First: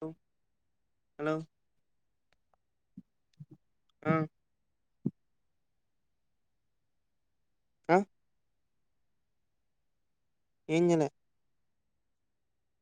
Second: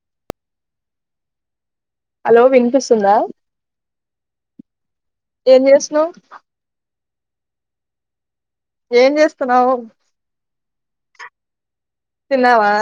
లో hello hello వినిపిస్తుందా అ ఏం చేస్తున్నావ్ ఆహ్ ఏం చేస్తున్నావ్ ఏంజెలే తిన్నావా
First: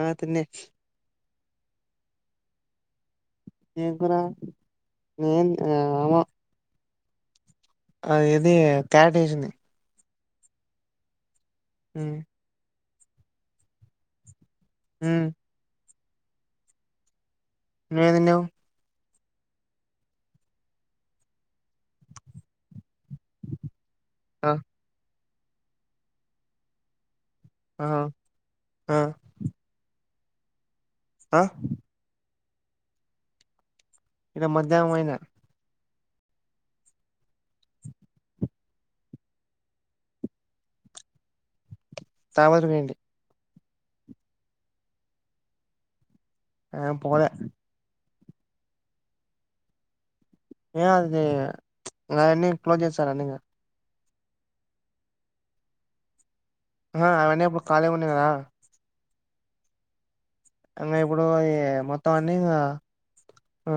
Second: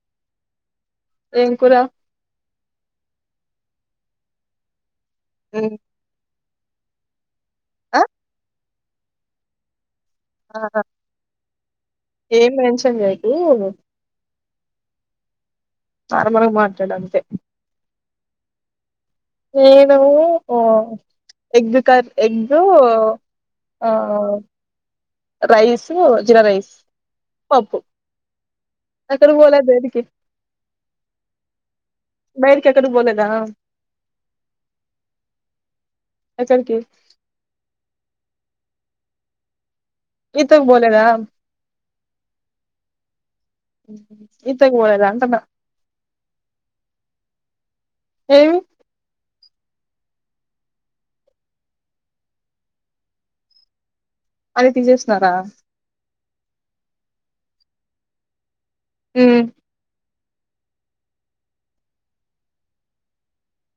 ఆ తిన్నిచ్ ఏం కూర ఏం కూర ఏం ఆ ఉమ్, ఏమో ఆ అది ఏది క్యారెట్ వేసింది ఆహా ఉమ్ ఏం మెన్షన్ చేయకు ఉ ఆడ గుడా మాట్లాడంతే నువ్వేంతిన్నవ్ నేను ఓ ఎగ్ కర్ ఎగ్గు అ ఆ రైసు జీరా రైస్ ఆ ఆ ఎక్కడ బోలాబయటకి ఆ బైట్కి కెక్కడకి బోలేద ఇడ మధ్యాహ్నం పొయినా ఎక్కడకి ఈతక్ పొలేద తరవాత పోయిండు ఇంతకి పోలేదా అంటన ఆ పోలే ఏమ్ ఏ అది ఇవన్ని క్లోజ్ చేస్తారంట ఇక అవి తీసేస్తున్నారా ఆ అవన్నీ ఇప్పుడు ఖాళీగా ఉన్నాయి కదా ఉమ్మ్ మరి ఇప్పుడు ఈ మొత్తం అన్నీ ఇకా ఆ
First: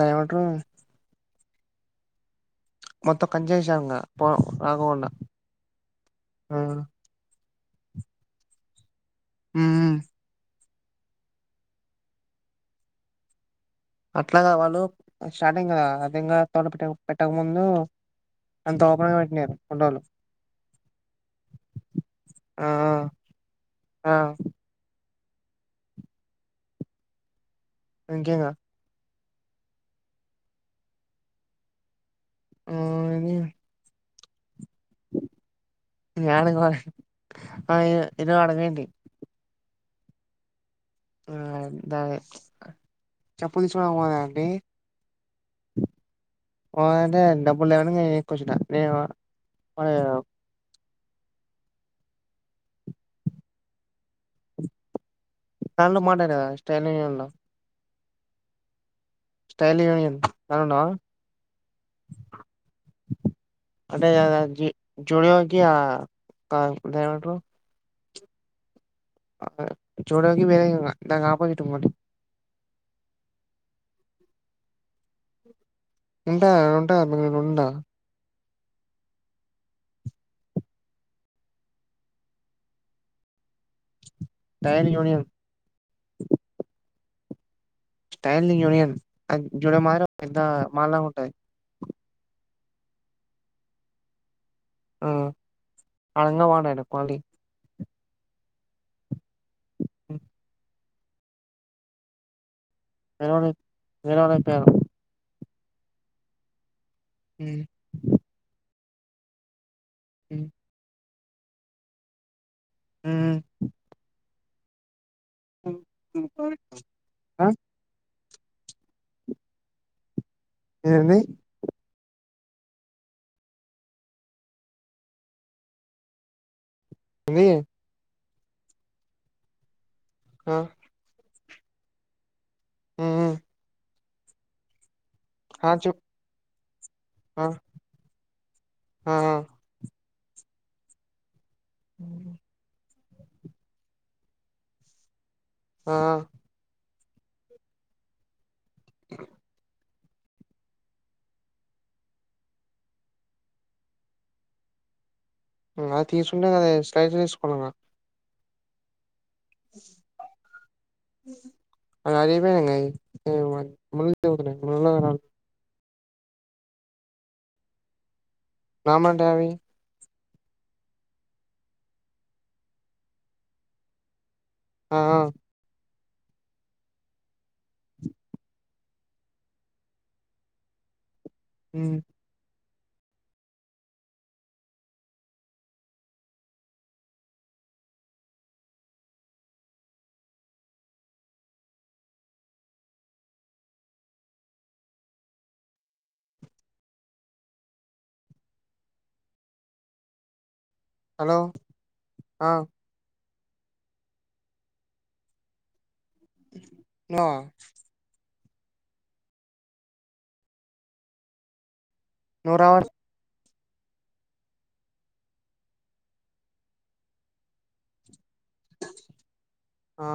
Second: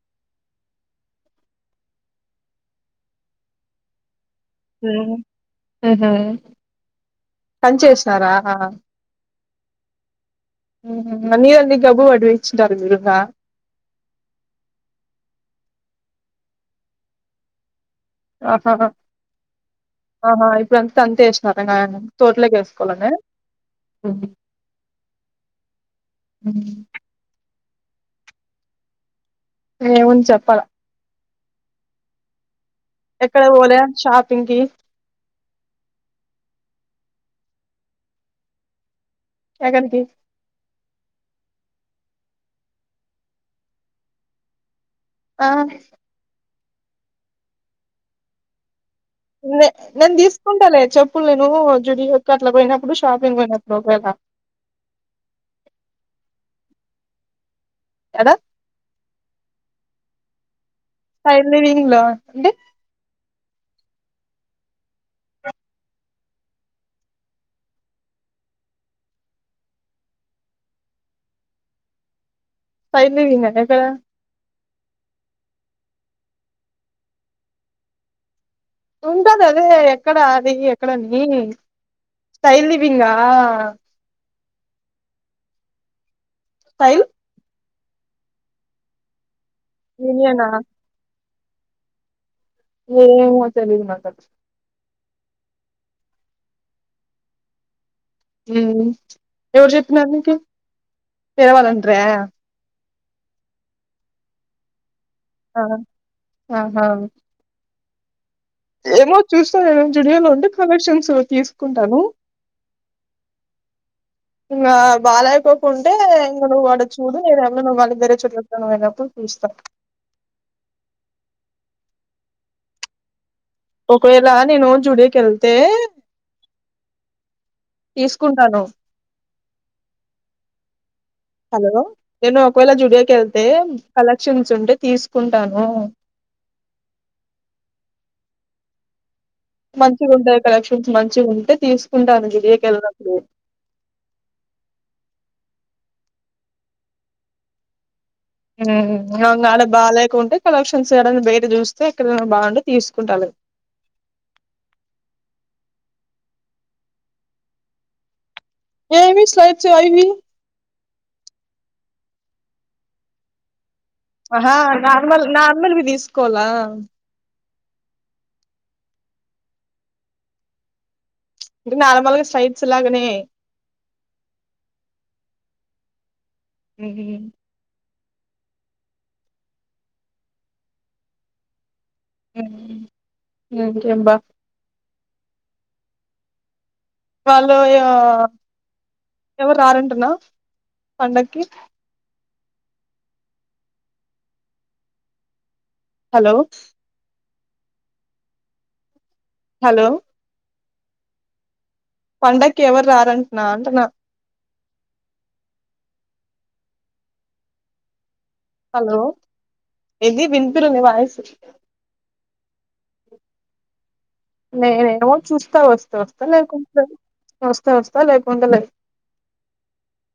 దయమంటారు మొత్తం కంచేసం ఇంగా పో రాకోకుండా ఉహు కంచేసినారా మ్ మ్ మీరెంది [unintelligible] అట్లా కాద్ వాళ్ళు స్టార్టింగ్ కదా అదింగా తోటపిటక్ పెట్టక ముందు ఆహా అంత ఓపెన్ గా పెట్టినారు ఫోటోలు ఆహా ఇప్పుడంతా అంత ఏసినర ఆ తోటలోకేసుకోవాలన ఆ ఉ ఇంకేంగా ఏఉంది చెప్పాల ఎక్కడికి పోలేద షాపింగ్ కి యాడికో ఆ ఇదో ఆడగంటి ఎక్కడికి న్ అదే చెప్పుల తీసుకోడంనికి పోదా అండి ఆ అంటే డబ్బులు లేవని ఎక్కి వచ్చిన నేను నే నేను తీసుకుంటాలే చెప్పు అప్పుడు నేను జూడియోకి అట్లా పోయినప్పుడు షాపింగ్ పోయినప్పుడు ఒక వేళ తను మాట్లాడే ఇస్తంగానే అన్న ఎడ ఫ యూనిన్ బాగున్నావా [unintelligible] అంటే అంటే జూడియోకి ఆ దాన్ని ఏమంటారు చూడకి వేరా దాని ఆపోజిట్ ఇంకొకటి పైలేవినా ఆక్కడ ఉంటా ఉంటా నేను ఉంట ఉంటది అదే ఎక్కడ అది ఎక్కడ అని సైల్ దీపింగా టైని యూనియన్ ఫైవ్ స్టైలింగ్ యూనియన్ అది జుడే మాదిరి పెద్ద యూనియనా మాల్ లాగా ఉంటది ఏమో తెలియదున్నాకదు ఆ అనంగ వాడ ఎడ కోలి ఎవరు చెప్పినారు నీకి తెరవాలంటారే వేరవని వేరన పేరు ఆ ఆహా అ ఏమో చూస్తాను నేను జూడియోలో ఉంటే కలెక్షన్స్ తీసుకుంటాను ఊ ఇంకా బాలాకోకుంటే ఇంగ నువ్వు ఆడ చూడు ఆ ఏదమన్నా నువ్వు వాళ్ళ దగర చట్ పోయినప్పుడు చూస్తా ఏన్ని ఒకవేళ నేను జ్యూడియోకి వెళ్తే అ తీసుకుంటాను ఆ హలో నేను ఒకవేళ జుడియోకి మ్మ్ వెళ్తే కలెక్షన్స్ ఉంటే తీసు కుంటాను ఆ చెప్ ఆ ఆ మంచిగ ఉంటాయి కలెక్షన్స్ మంచిగ ఉంటే తీసుకుంటాఅనింది గిరియకెళ్ళద ఆ అంగాల బాలేద్ కుంటే కలెక్షన్స్ బయట చూస్తే ఇక్కడ బాగుంటే తీసుకుంటాల అది తీసుంటే కద స్లైడ్ తీసుకోంగా ఏవి స్లాయిడ్స్ ఆయివి అరిగిపోయినాయి ఇంగా ఆహా నార్మల్ నార్మల్వి తీసుకోవాల్ల రామంటయావి నార్మల్గా స్ట్రైట్స్ లాగనే ఆ హ అ ఇంకేం బ వాళ్ళయో ఎవరు రారంటనా పండక్కి హలో హలో హలో ఆ పండగకి ఎవరు రారంటనా అంటనా న్నావ హలో ఏంది వినిపిలే నీ వాయిసు నూరావర్ నేనా మో చూస్తా వస్తా వస్తా లేకుంటే లేదు వస్తా వస్తా లేకు ఉండలే ఆ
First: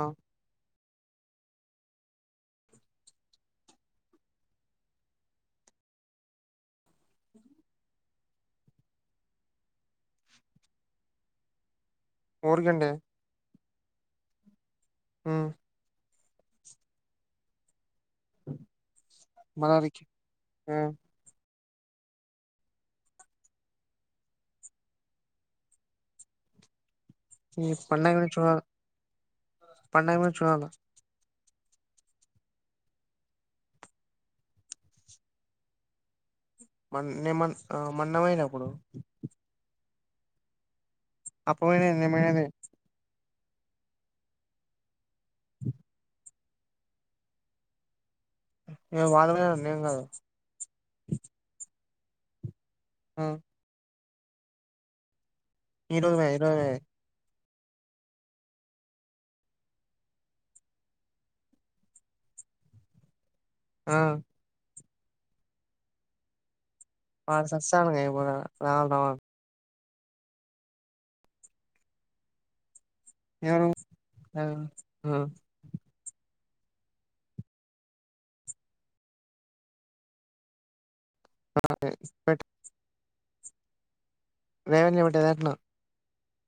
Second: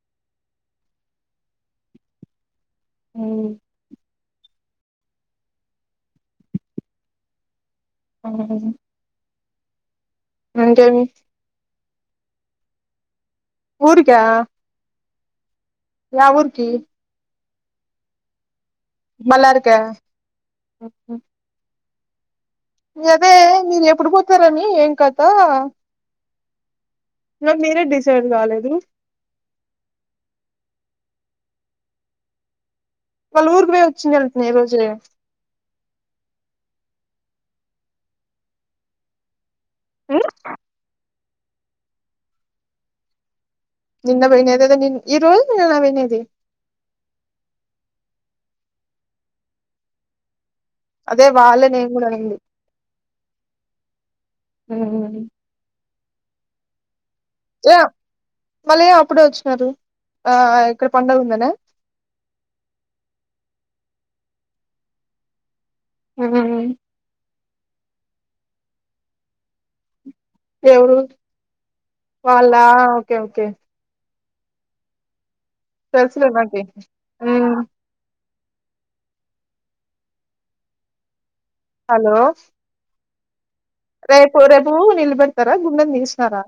హ్మ్ అ ఇంకేమి మరు గంటే ఊరికా ఆ యా ఊరికి మల్లారిక మళ్ళ అరికి ఆ అదే మీరు ఎప్పుడు పోతారని ఏం కథ నా ఈ మీరే డిసైడ్ పండగని చూడ కాలేదు పండగని చూడాల వాళ్ళ ఊరుకు పోయి వచ్చినారు అంటేనే ఈరోజు నేను మ నే మ మన్న పోయినప్పుడు ఉ అప్పు [unintelligible] నిన్న పోయినది అద నిన్న ఈ రోజు నిన్న వెయినది ఏ వాళ్ళు పోయినారు నేనె ఏం కాదు అదే వాళ్లె నేను కూడా అనింది ఆ ఉ ఈరోజు పోయి ఈరోజే క మళ్ళీ ఏం అప్పుడే వచ్చినారు ఆ ఇక్కడ పండగ ఉందనా ఆ హలో అండి [unintelligible] రావాలా రావాలా ఎవరు వాల్ల ఓకే ఓకే ఎవరు ఆ ఆ తెల్సులే నాకి ఉమ్ హలో! పెట్ రేపు రేపు రేవతి పెట్టేది అట్నా నిలబెడ్తారా గుండం తీస్తారా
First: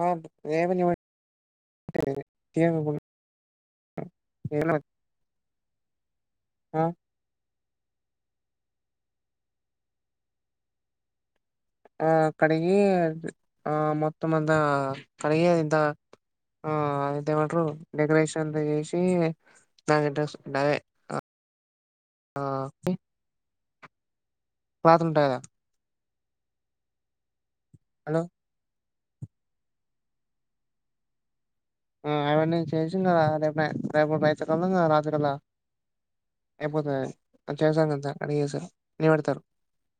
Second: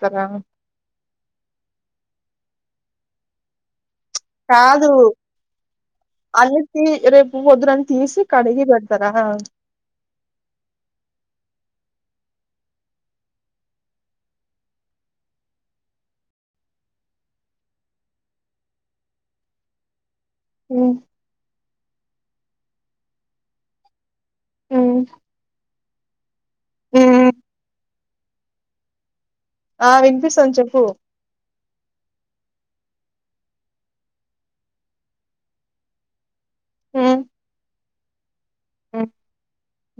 ఆ రేపు [unintelligible] కాదు. ఆ అలికి రేపు వద్దునన్ తీసి కడిగి పెడ్తరా? ఆ కడిగి ఆ మొత్తమంతా కడిగేదా ఆ అయితే ఏమంటారు డెకరేషన్లు చేసి దానికి [inaudible] డయే అ ఆ ఇ పాత్రులుంటాయి గదా హ్మ్ హలో! ఆ విన్పిస్తాంది చెప్పూ అవునే చేసినవా రేపు రేపు రైతు కలా ఉంది రాత్రికలా అయిపోతదది చేసాం అంతా కడిగేసారు లీవ్ పెడ్తరు.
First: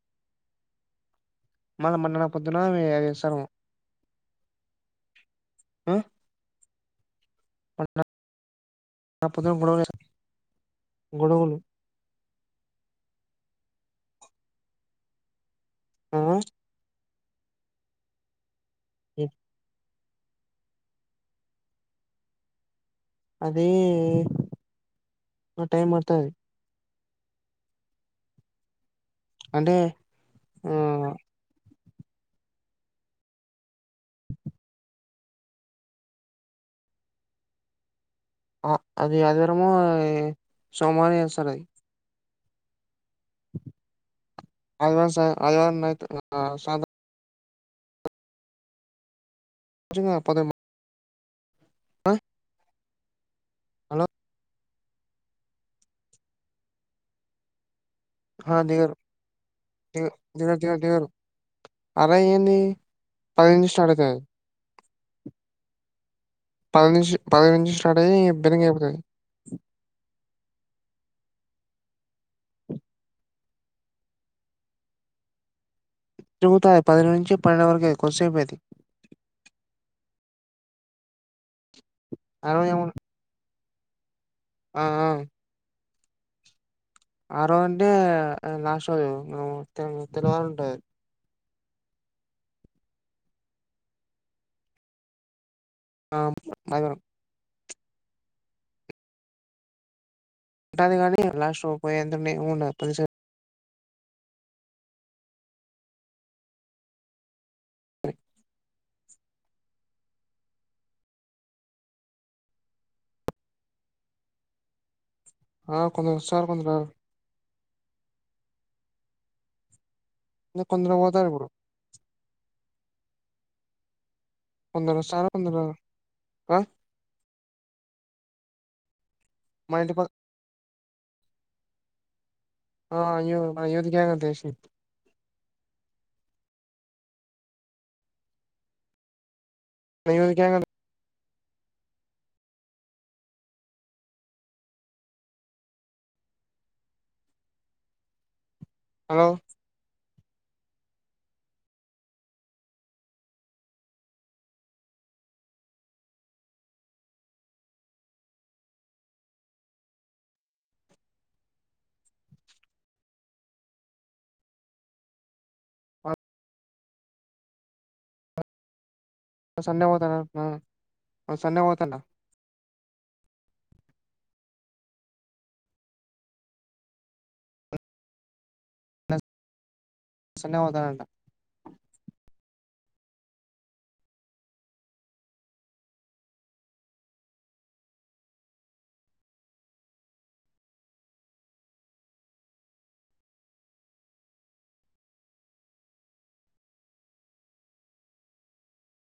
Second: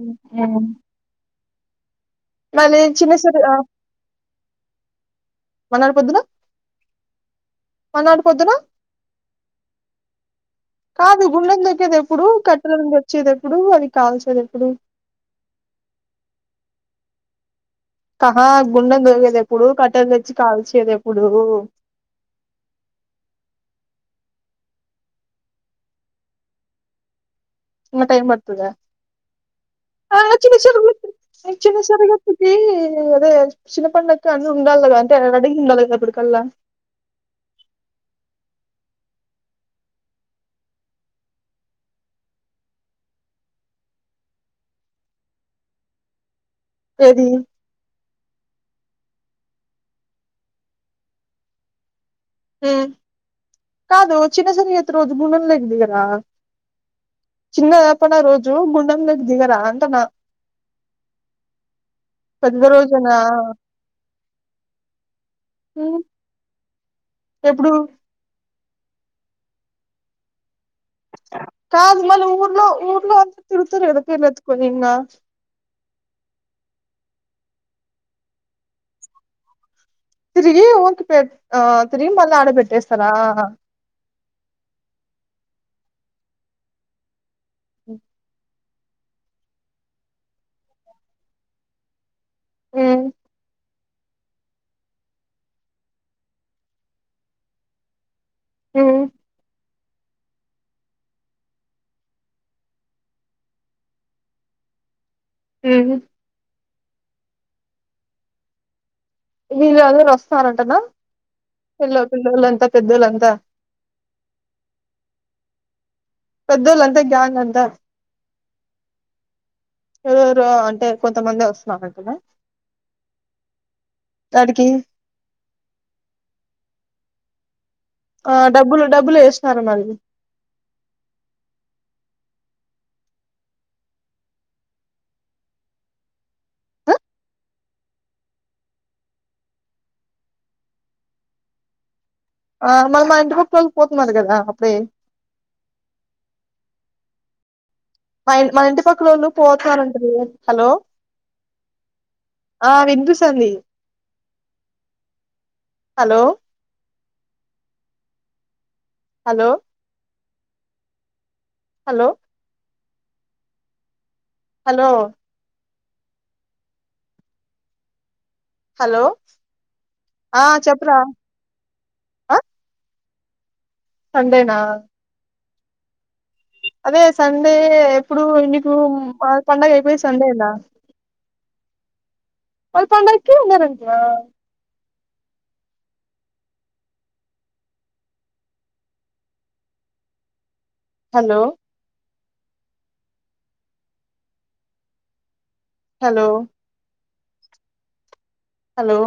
మ్ ఏముం మనం మన్నణ పొద్దున్న అవి ఏ సరి ఏసాము. ఆ అ మల్నాడు పొద్దున్న ఆ పొద్దున్న గొడవ పెట్ కాదు గుండం దొక్కేదెప్పుడు? కట్టెలన్ వచ్చేదెప్పుడు అవి కాల్చేదెప్పుడు? ఆ కహా గుండం ఏ- దోగేదెప్పుడు కట్ ట్టెల్ తెచ్చి కాల్చేదెప్పుడూ అదీ టైం పడ్తది. ఇంక టైమ్ పడ్తదా అంటే ఆ చిన్న [unintelligible] జరగచ్చుతీ అదే చిన్న పండక్కి అన్న ఉండాల్ గదా అని టే ఆడ అడిగిందా లేదా రేపటి కల్లా ఆ అది అదివారము, సోమవారం చేస్తరయ్యి. ఆదివారం సా ఆదివారం నైట్ రా రెడీ మంచిగ పోదామా ఆ మ్ హలో కాదు చిన్న సర్గత్ త్ రోజు గుండంలోకి దిగరా చిన్నా పండగ రోజు ఆ దిగరు గుండంలోకి దిగరా అంటనా దిగ దిగరు దిగరు దిగరు అరే ఏంది పెద్ద రోజునా పది నుంచి స్టార్ట్ అయితది మ్ పది నుంచి పది నుంచి స్టార్ట్ అయ్యి ఎబ్డెనింగ్ అయిపోతుంది కాదు మళ్ళీ ఊర్లో ఊర్లో అంత తిరుగుతార్ గదా పిరీల్ ఎత్తుకొని ఇన్న [inaudible] తిరుగుతాయి అయి పది నుంచి పన్నెండు వరకే కొద్సేపే అది తిరిగి ఊత్ పెట్ ఆ తిరిగి మళ్ళ ఆడ ఆ రోజు ఏముం పెట్టేస్తారా ఆ ఆ రోజు అంటే లాస్ట్ రోజు తెలివారు ఉంట హుమ్ ఆ బయవన ఉహు ఉంటాది కానీ లాస్ట్ పోయి ఎందునే ఉండదు పనిస హుమ్ వీళ్ళు అందరు వస్తారంటనా పిల పిల్లలంతా పెద్దళ్లంతా ఆ కొందరు వస్తారు కొందరు పెద్దోల్ రారు అంతా గ్యాంగ్ అంతా రు ఇంగ అంటే కొందరు పోతారు కొంతమంది ఇప్పుడు వస్తున్నారంటనా దానికి కొందరు వస్తారు కొందరు రారు ఆ డబ్బులు డబ్బులు ఏసిన్నార మా ఇంటి మళ్ళీ పక్క ఆ అయ్యో అయ్యోదగాంగ దషయం మీవోనికి ఆ మరి మా ఇంటికి వాలు పోతున్నారు కదా అప్పుడే మన ఇంటి హలో పక్కనోళ్ళు పోతనంటరు హలో ఆ వినిపిస్తాంది హలో హలో హలో హలో అ హలో సండే పోతాడంట్న ఆ చెప్పురా ఆ సండే పోతన్న ఆ సండేనా అదే సండే ఎప్పుడు ఇ ఇ పండగయిపోయి సండేనా సండే పోతానంట వాళ్ళు పండక్కి ఉండారంటనా హలో హలో హలో